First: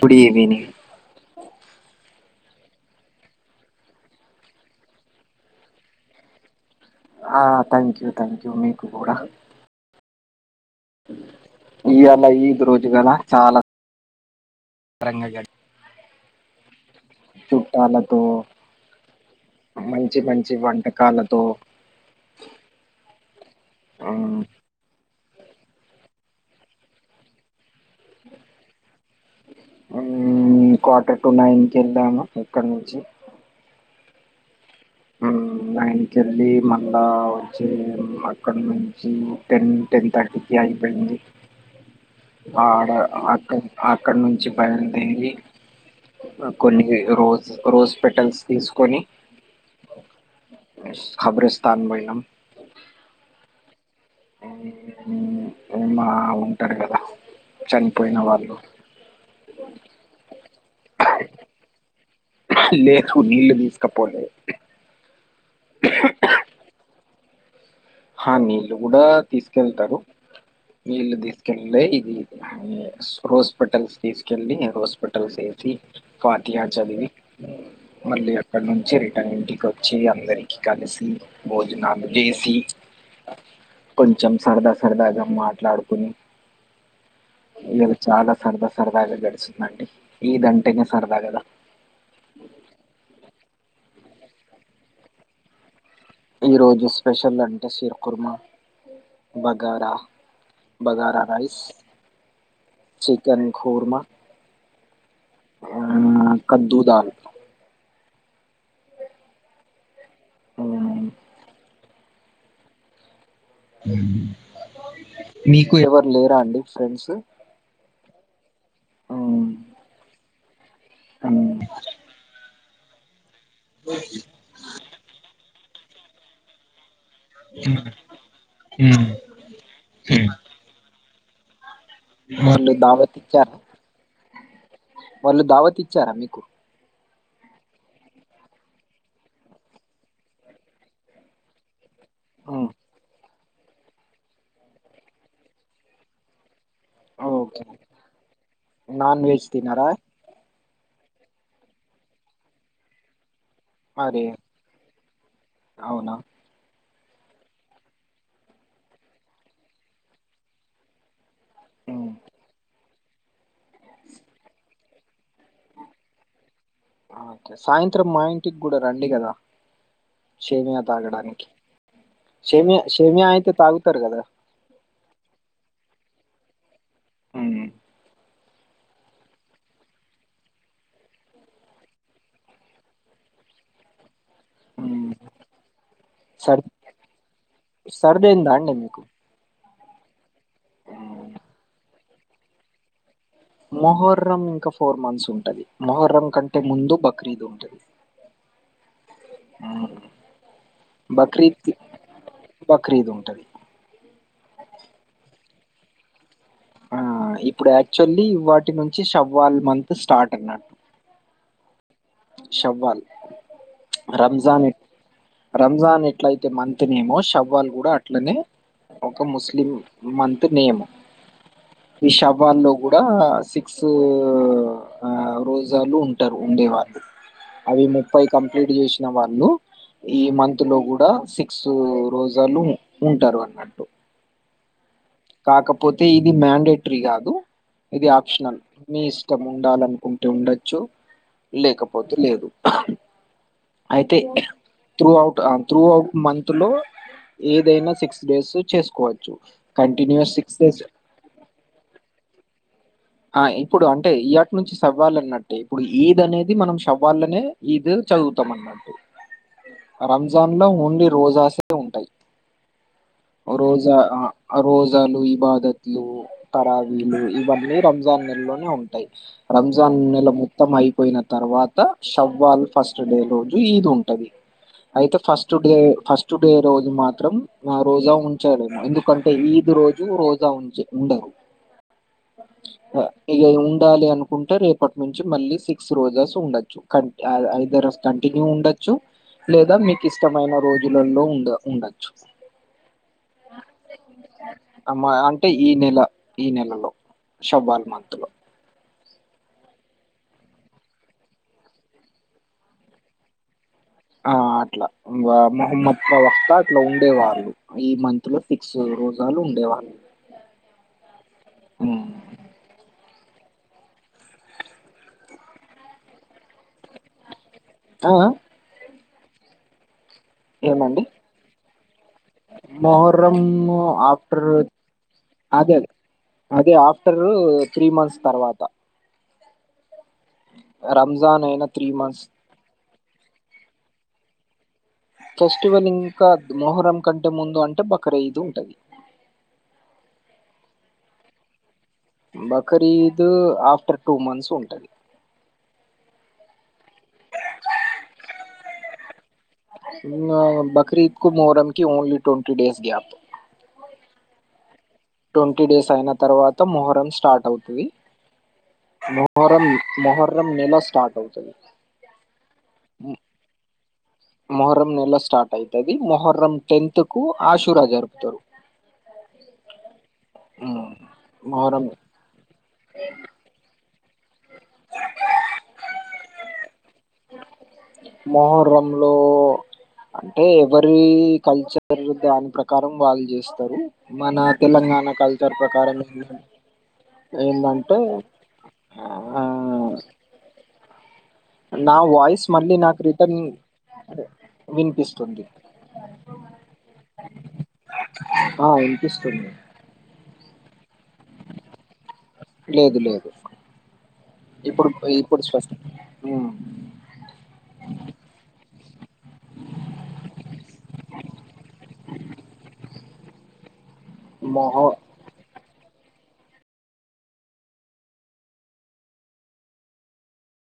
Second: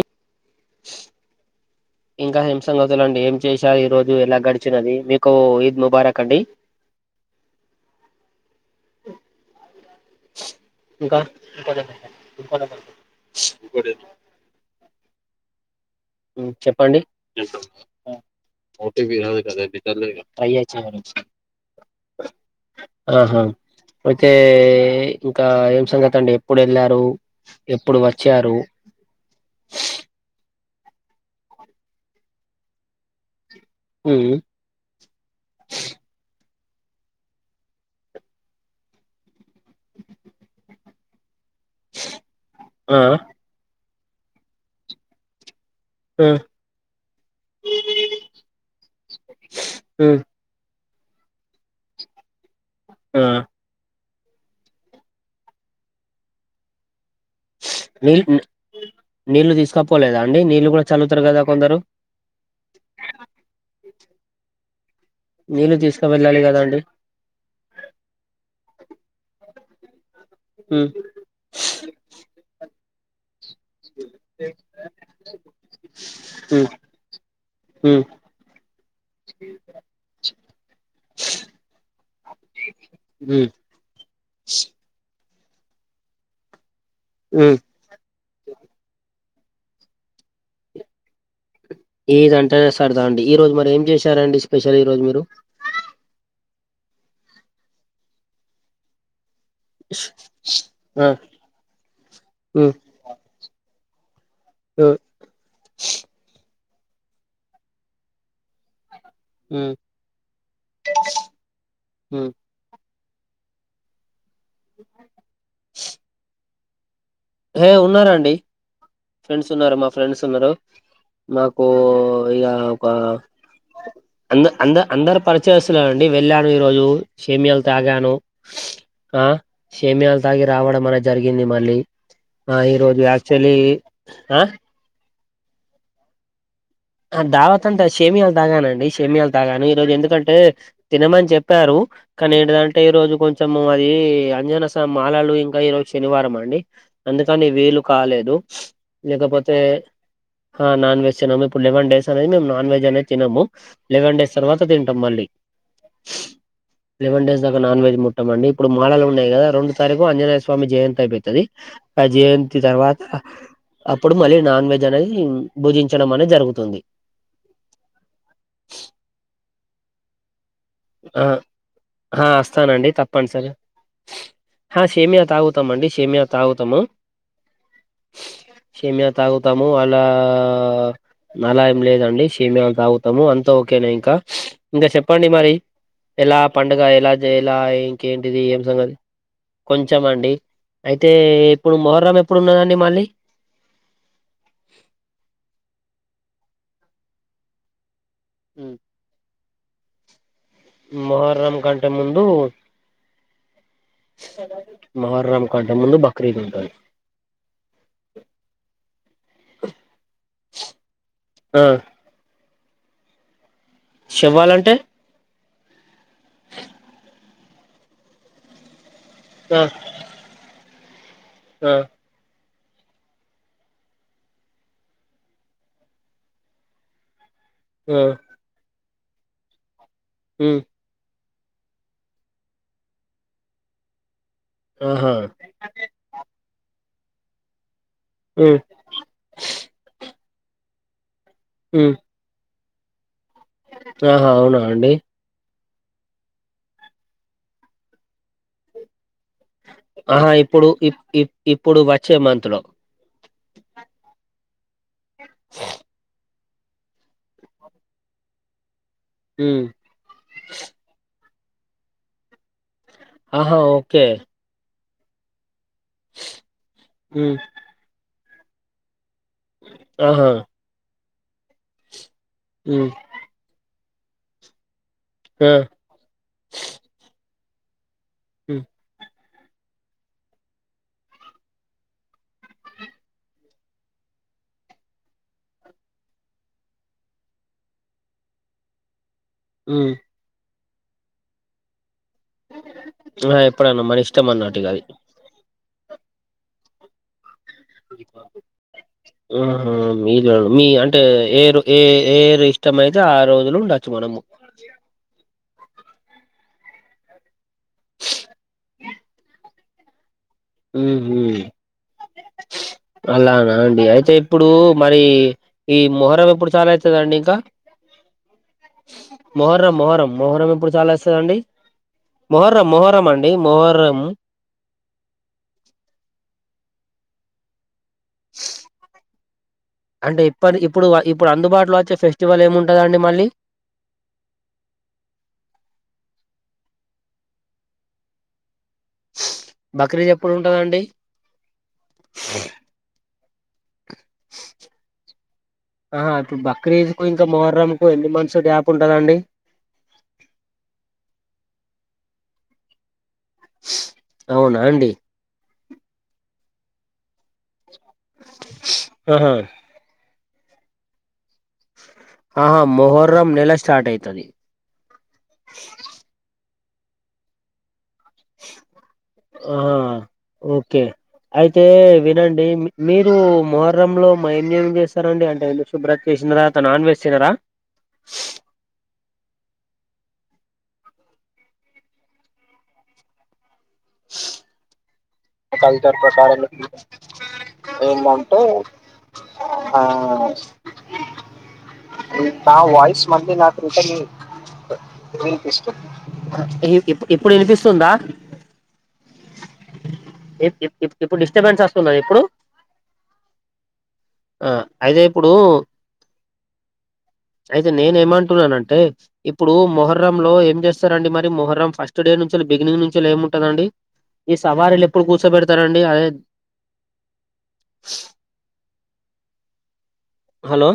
Good ఈవిని ఇంకా హింసను నోదలండి ఏం చేశా ఈ రోజు ఎలా గడిచినది మీకు ఈద్ ముబారక్ అండి ఆ థాంక్యూ థాంక్యూ మ్మికు కూడా ఇంకా ఇంకొంచెం ఇయాల ఈద్ రోజు [unintelligible] రంగ గాడ్ ఉం చెప్పండి చుట్టాలతో మంచి మంచి వంటకాలతో అహ ఓకే ఇంకా ఏం సంగతి అండి ఎప్పుడు వెళ్లారు ఎప్పుడు వచ్చారు క్వార్టర్ టు నైన్ కెళ్ళాము ఇక్కడ నుంచి హ్మ్ ఉం నైన్ కెళ్ళి మళ్ళా వచ్చే అక్కడ నుంచి టెన్ టెన్ థర్టీకి అయిపోయింది ఆడ ఆ అక్క అక్కడ నుంచి బయలుదేరి ఆ కొన్ని రోజ్ రోజ్ పెటల్స్ తీసుకొని కబ్రస్తన్ బోయినం ఆ ఏమ్మా ఉంటారు కదా చనిపోయిన నీళ వాళ్ళు నీళ్ళు తీసుకపోలేదా అండి నీళ్ళు కూడా చల్లుతరు కదా కొందరు లేదు నీళ్లు తీసుకపోలే నీళ్లు తీసుక వెళ్ళాలి కదాండి హా నీళ్ళు కూడా తీసుకెళ్తారు ఉమ్ నీళ్లు తీసుకెళ్లే ఇది రోస్ పెటల్స్ తీసుకెళ్ళి రోజ్ పెటల్స్ వేసి పాతియ ఉమ్ చదివి ఉమ్ మళ్ళీ అక్కడ నుంచి రిటన్ ఇంటికి వచ్చి అందరికి కలిసి భోజనాలు చేసి ఉమ్ కొంచం సరదా సరదా ఇగా మాట్లాడుకోని. ఉమ్ ఇయాలా చాలా సరదా, సరదా గడిప్. చిదండి. ఈ దంటేనే సరదగదా. ఈద్ అంటే సరదా అండి, ఈ రోజ్ మరి. ఏం చేశారండి, స్పెషల్ ఈ రోజ్ మీరు. ఈరోజు స్పెషల్ అంటే షీర్ కుర్మా. బగారా, ఆ బగారా రైస్, ఉమ్ చికెన్ కుర్మా. ఉమ్ ఆ. కద్దు దాల్. హ్మ్. [unintelligible] హ్మ్. హుమ్మ్. మీకు ఎవరు లేరా అండి. ఫ్రెండ్స్. హే ఉన్నారండి. మ్మ్ ఫ్రెండ్స్ ఉన్నారూ, మా ఫ్రెండ్స్ ఉన్నారు. మాకు ఇగా. కా. అంద అంద అందర్ పడ్. చేస్తున్నానండి, వెళ్ళాను ఈరోజు. షేమీయాలు తాగాను, మ్మ్ ఆ షేమీయాలు తాగి రావడం అనేద్. జరిగింది మళ్ళీ. ఆ వాళ్ళు ఈరోజు దావత్ ఆక్చువలీ ఇచ్చారా ఆ. వాళ్ళు దావత్ ఇచ్చారా మీకు. ఆ దావత్ అంటే షేమియాలు తాగానండి షేమియాలు తాగాను. ఈ రోజు ఎందుకంటే తినమని చెప్పారు. కానీ మ్మ్. ఏంటిదంటే ఈరోజు కొంచ్. చామ్ అది, అంజన్న సామి మాలలు, ఇంకా ఈ రోజు శనివారం అండి. అందుకని ఓకే వీలు కాలేదు, నాన్ వెజ్ లేకపోతే. తినారా హా నాన్ వెజ్ తినను. ఇప్పుడ్ లెవేన్ డేస్ అనేది, మేం నాన్ వెజ్ అనేది. తినము. లేవెన్ అరే డేస్ తర్వాత తింటాం మళ్ళీ. అవునా లెవెన్ డేస్ దాకా నాన్ వెజ్ ముట్టమండి. ఇప్పుడు మాలలు ఉన్నాయి కదా రెండు తారీఖు ఆంజనేయ స్వామి జయంతి అయిపోతది. ఆ మ్మ్. జయంతి తర్వాత అప్పుడు మళ్ళీ నాన్ వెజ్ అనేది భుజించడం అనేది. జరుగుతుంది. ఓకే. సాయంత్రం మా ఇంటికి గూడా రండి కదా. షేమియా ఆ తాగడానికి హా షేమియా అస్తానండి షేమియా అయితే తప్పనీసరిగా. తాగుతారు కదా హా షేమియా తాగుతామండి. షేమియా తాగుతాము. ఉమ్. సేమియా తాగుతాము అలా నలా ఏం లేదండి సేమయా తాగుతాము అంత ఓకేనా ఇంకా ఇంకా మ్మ్. చెప్పండి మరి ఎలా సర్ పండుగ ఎలా చే ఎలా సర్ది ఇంకేంటిది అయిందా ఏం అండి సంగతి మీకు కొంచం అండి అయితే మ్మ్. ఇప్పుడు మొహర్రం ఎప్పుడు ఉన్నదండి మళ్ళీ మొహర్రం ఇంకా ఫోర్ మంత్స్ ఉంటది మొహర్రం కంటే ముందు బక్రీద్ ఉంటుంది ఆ మొహరం కంటే ముందు బక్రీద్ ఉంటది మొహరమ్ కంటే ముందు బా ఆ ఇప్పుడు యాక్చువల్లీ వాటి నుంచి షవ్వాల మంత్ స్టార్ట్ అనట్టు ఆ శవ్వాల్ శేవ్వాలంటే రంజాన్ ఎట్ల అయితే మంతనేమో షవ్వాల్ కూడా అట్లనే ఒక ఆ ముస్లిం మంత్రి నీయమం ఆ విషబ్ వాళ్ళు కూడా సిక్స్ రోజాలు ఉంటారు ఉండే వాళ్ళు అవి ఆ ముప్పై కంప్లిట్ చేసి ఇంక వాళ్లు ఈ ఉమ్ మంత్ లో కూడా సిక్ సో రోజలు ఉంటారు అన్నట్టు ఆహా కాకపోతే ఇది మ్యాండే ఇది కాదు ఇది ఉమ్ ఆప్షనల్ మీ ఇష్టం ఉండాలనుకు ఉండచ్చు ఉమ్ లేకపోతే లేదు అయితే ఆహా అవునా అండి త్రూఔట్ ఆ త్రూఔట్ మంత్ లో ఏదైనా సిక్స్ డేస్ చేసుకోవచ్చు ఆహా కంటిన్యూస్ సిక్స్ ఇప్పుడు డేస్ ఇ ఇ ఇప్పుడు చేమంతులో ఆ ఇప్పుడు అంటే ఈయాటి నుంచి సవాలన్నట్ట ఇప్పుడు ఈద్ అనేది ఇది మనం సవ్వాలనే ఇద్ చదువుతాం అన్నట్ ఉమ్ రంజాన్ లో ఓన్లీ రోజస్ ఉంటాయి ఆహా రోజా ఓకే ఆ రోజు చాలు ఈ బాధ లు తరావీలు ఉమ్ ఇవన్నీ రం రాం నెల్ లోనే ఉంటాయి రంజాన్ నెల ఆహా మొత్తం అయిపోయిన తర్వాత షవ్వాల్ ఉమ్ ఫస్ట్ డే రోజు ఈద్ న్ టది అయితే ఆ ఫస్ట్ డే ఫస్ట్ డే రోజు మాత్రం ఆహ్, రోజా ఉమ్ ఉంచాడు ఎందుకన్ తే ఈదు రోజు రోజా ఉంచె ఉండరు ఇగ ఉండాలి అనుకుంటే, రేపటి నుంచి మళ్ళీ సిక్స్ రోజాస్ ఉండొచ్చు క ఐదర్ కంటిన్యూ ఉండొచ్చు. లేదా ఉమ్ మీకు ఇష్టమైన రోజ్ ఊర్లలో ఉండ ఉండ ఆ ఎప్పుడన్నా మన ఇష్టం అన్నటు ఇగ అది అమ నెల ఈ నెలలో శవాల్ మంత్ లో ఉ హుం మీద మీ అంటే ఏ ర ఏ ఏ ఇష్టం అయితే ఆ రోజులు ఉండ ఆ అట్లా బాప్ మహమ్మద్ ప్రవక్త అట్లా ఉండే వాళ్ళు, ఈ మంత్ లో ఫిక్స్డ్ రోజాలు ఉండే వాళ్ళు. మ్మ్ హ్మ్మ్ అలానా అండి అయితే ఇప్పుడు మరి ఈ మొహరం ఎప్పుడు స్టార్ట్ అయితాదండీ ఇంకా ఆ మోహరం మొహరం మోహరం ఎప్పుడు చాలస్తాదండి మొహరం మ్మ్ ఆఫ్టర్ అదే అదే అది ఆఫ్ టరూ త్రీ మంత్స్ తర్వాత అంటే ఇప్ప ఇప్పుడు ఇప్పుడు రంజాన్ అయిన అందుబాటులో వచ్చే మంత్స్ ఫెస్టివల్ ఏముంటదండి మ మళ్లీ ఫెస్టివల్ ఇంకా మొహరం కంటే ముందు అంటే బాకరీదు ఉంటది బక్రీద్ ఎప్పుడు ఉంటందండి బకారీద్ ద్ ఆఫ్టర్ టూ మంత్స్ ఉంటది ఆహా ఇప్పుడు బక్రీద్ కు, ఇంకా మొహర్రమ్ కు ఎన్ని మంత్స్ గ్యాప్ ఉంటదండి బక్రీద్ కు మొహరంకి ఓన్లీ ట్వంటీ డేస్ గ్యాప్ అవునా అండి ట్వంటీ డేస్ అయిన తర్వాత మొహరం స్ స్టార్ట్ అవుతది ఆహా మొహరం మోహ స్టార్ట్ అవుతది ఆహా మొహర్రం నెల స్టార్ట్ అయి మొహర్రం నేలా స్టార్ట్ అయితది మొహర్రం టెన్త్ కు ఆశూ రాజారు ఆ ఓకే అయితే మొహర్రం వినండి మీ మీరు మ రంలో మా ఏం ఏం చేస్తారాండి అంటే ఇల్లు శుభ్రం చేసిన తర్వాత నాన్ వెజ్ చేయరా లో అంటే ఎవరి కల్చర్ దాని ప్రకారం వాళ్ళ చేస్ తారు మన తెలంగాణ కల్చర్ ప్రకారం ఏంటంటే ఏమంటే ఆ ఆ నా వాయిస్ నా మళ్ళీ నాకు వాయిస్ మళ్ళీ రిటర్న్ నాకు రిటర్న్ విన్ వినిపిస్తుంది ఈ ఇప్పుడు వినిపిస్తుందా ఆ వినిపిస్తుంది [unintelligible] ఇప్పుడు డిస్టర్బెన్స్ వస్తుందిం ఇప్పుడు లేదు లేదు ఆ అయితే ఇప్పుడు ఉమ్, అయితే నేను ఏమంటున్నాన అంటే ఇప్పుడు మొహర్ర లో ఏం చేస్తారంండి మరి మొహర్రం ఫస్ట్ డే నుంచి బిగినింగ్ నుంచి ఏమింటందండి ఈ మొహ సవారి పరుతరండి హలో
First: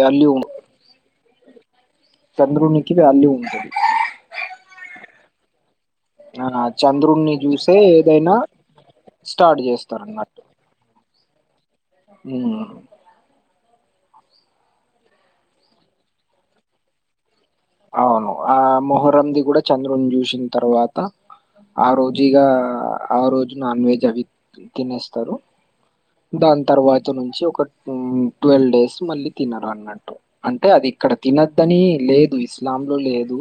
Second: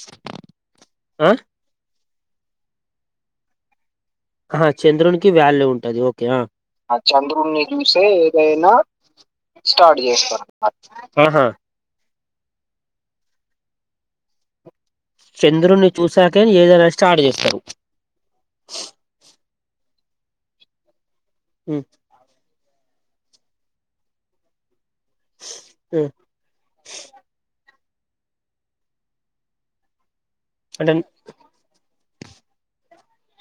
వాల్యూ ఆ చంద్రునికి వాల్యూ ఉంటది ఆ చంద్రునికి వాల్యూ ఉ అది ఓకే ఆ చంద్రుని చూసే ఏదైనా స్టార్ట్ చేస్తారు ఆహా ఉ చంద్రును చూశాకని ఏదైనా స్టార్ట్ చేస్తారు అవును ఆ మొహరంది కూడా చంద్రుని చూసిన తర్వాత ఉమ్, ఆ రోజీగా ఆ రోజు నాన్ వెజ్ అవింది తినేస్తారు ఉమ్, దాని తర్వాత నుంచి ఒక ట్వెల్వ్ డేస్ మళ్ళీ తినరు అన్నట్టు అంటే అది ఇక్కడ తినద్దని లేదు ఇస్లాం లో లేదు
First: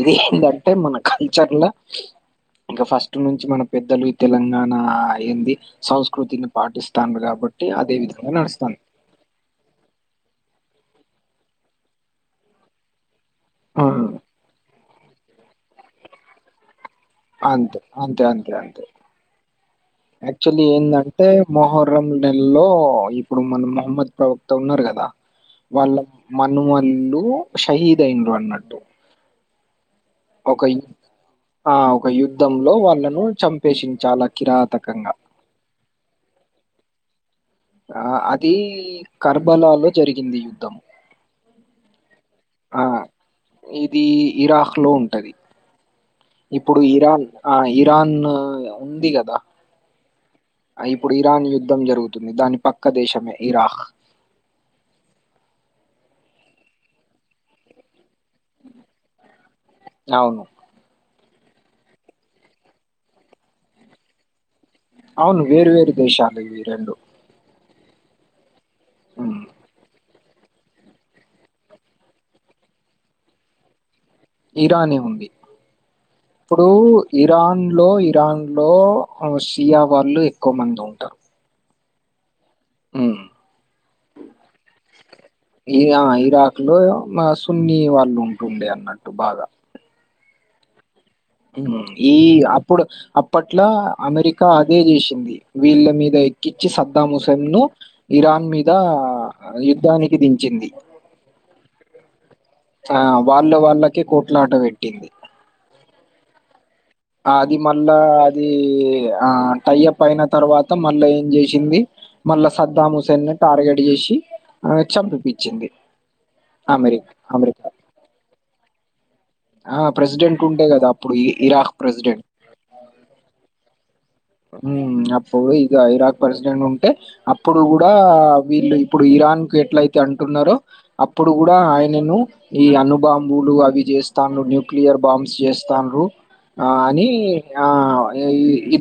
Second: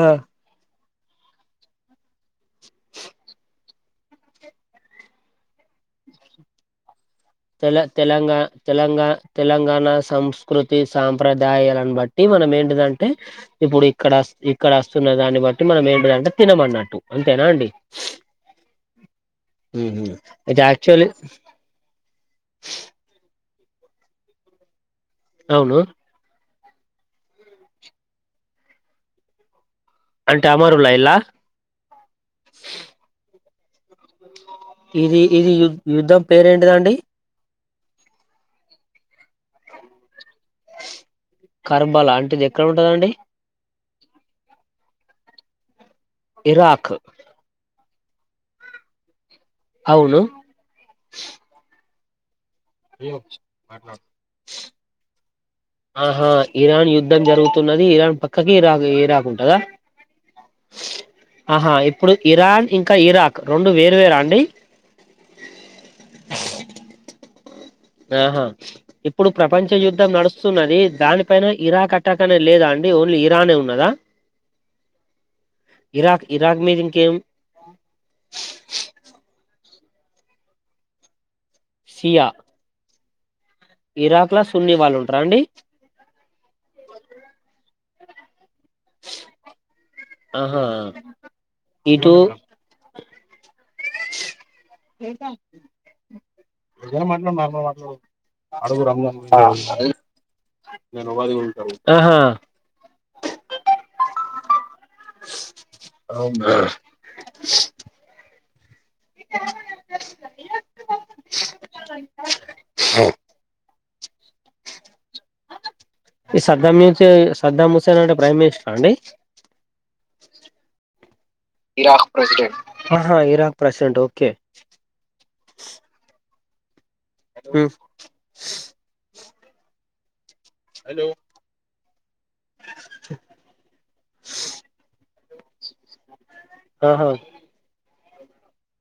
ఆ ఇది అ టై మనకు కల్చర్లా ఇంకా ఫస్ట్ నుంచి మన పెద్దలు తెలంగాణ ఏంది సంస్కృతిని పాటిస్త తెల తెలంగా తెలంగా తెలంగాణ సంస్కృతి సాంప్రదాయాలను బట్టి మనం ఏంటిదంటే ఇప్పుడు హ్మ్. ఇక్కడ రా ఇక్కడ వస్తున్న దాన్ని బట్టి మనం ఏంటిదంటే తినమన్నట్టు అంతేనా అండి అంతే అంతే అంతే అంతే యాక్చువల్లీ ఏందంటే మొహర్రం నెలలో ఇప్పుడు మన మహమ్మద్ ప్రవక్త ఉన్నారు కదా అవును వాళ్ళ మనుమలు షహీద్ అయిను అన్నట్టు అంటే ఒక అమరులా ఇలా ఆ ఒక యుద్ధంలో వాళ్ళను చంపేసి చాలా కిరాతకంగా ఇది ఇది యు యుద్ధం పేరేంటిదండి ఆ అది కర్బలాలో జరిగి కరబల్ అంటిది ఎక్కడ ఆ! ఉంటదండి ఇది ఇరాక్ లో ఉంటది ఇప్పుడు ఇరాక్ ఇరాన్ ఆ ఇ ఇరాన్ ఉంది కదా అవును ఇప్పుడు ఇరాన్ యుద్ధం జరుగుంది తుంది దానికి పక్క దేశము ఇరాహ ఆహా ఇరాన్ యుద్ధం జరుగుతున్నది ఇరాన్ ప ఇ కాకి రాకు ఏ రాకుంటందా అవును. ఆహా ఇప్పుడు ఇరాన్ ఇంకా ఇరాక్ రెండు వేరువేరా అండి అవును వేర్వేరు దేశాలు ఇవి రెండు ఆహా ఇప్పుడు ప్రపంచ యుద్ధం నడుస్తుంది ఉన్నది దానిపైన ఇరాక్ అట్టాకనే లేదా అండి ఓన్లీ ఇరానే ఉన్నదా ఇరానే ఉంది ఇరాక్ ఇరాక్ ఇప్పుడు మీద ఇంకేం ఇరాన్ లో ఇరాన్ లో తియా వాళ్ళు ఎక్కువ మంది ఉంటారు సియా ఊ ఇరాక్ లా సున్ని వాళ్ళు ఉంటారా అండి ఇ ఇరాక్ లో ఆ సున్ని వా ఉండే అన్నట్టు బాగా ఆహా మ్ ఈ ఇటు అప్పుడు అప్ అట్లా అమెరికా అదే చేషింది వీళ్ళ మీద ఎక్కిచి సద్దాముసైం ను ఇరాన్ మీదా యుద్ధానికి దించింది, ఆహా ఆ వాళ్ళ వాళ్ళకే కోట్లాట పెట్టింది అవునా అది మళ్ళా అదీ ఆ టై అప్ అయిన తర్వాత మళ్ళా ఏం చేషింది మళ్ళా సద్దాం హుసేన్ ని టార్గెట్ చేషి ఆమే చంపి పిచ్చింది ఈ సద్దా మీసేన్ సద్దాం హుసేన్ అంటే ప్రైమ్ మినిస్ట అండి ఆ ప్రెసిడెంట్ ఉంటే కదా అప్పుడు ఇ ఇరాక్ ప్రెసిడెంట్, ఆహా ఇరాక్ ప్రెసిడెంట్ ఓ మ్ అప్పుడు ఇగ ఇరాక్ తర్స్డే నుండ్ అంటే అప్పుడు ఉమ్, కూడా వీళ్ళు ఇప్పుడు ఇరాన్ పెట్లైతే అం టున్నరో అప్పుడు కూడా ఆయనను ఈ అన్నబాంబులు అవి చేస్తాన్రు న్యూక్లియర్ బాంబ్ చేస్తాండ్రు ఆ అని ఆహా ఆ అ [unintelligible]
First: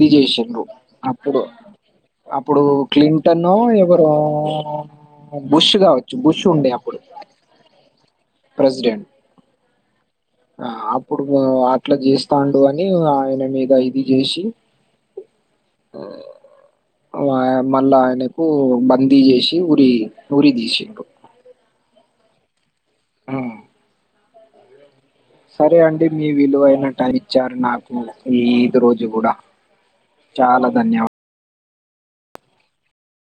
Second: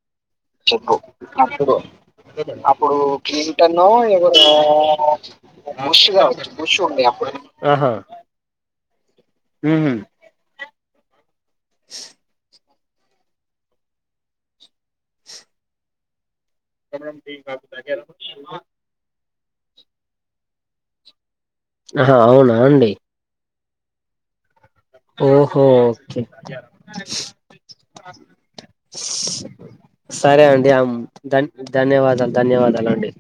అప్పుడు క్లింటన్ ఎవరో బుష్ కావచ్చు బుష్ ఉండే అప్పుడు ఆహా ప్రెసిడెంట్ మ్మహ్హ్ ఆప్పు అట్లా చేస్తాంట్ అని ఆయన మీద ఇది జేషి ఆ మళ్ళా ఆయనకు బందీ చేషి ఉరీ, ఉరీ దిషిండ్రు ఆహ్ అవునా అండి ఆ ఓహో సరే అండి ఓకే మీ విలువైన టైం ఇచ్చారు నాకు ఈ ఇదు రోజు కూడా సరే అండి చాలా ధన్యవా ధన్ ధన్యవాదాలు ధన్యవాదాలు అండి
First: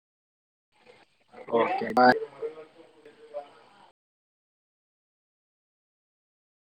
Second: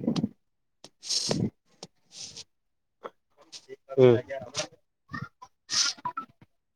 ఓకే బాయ్ [inaudible]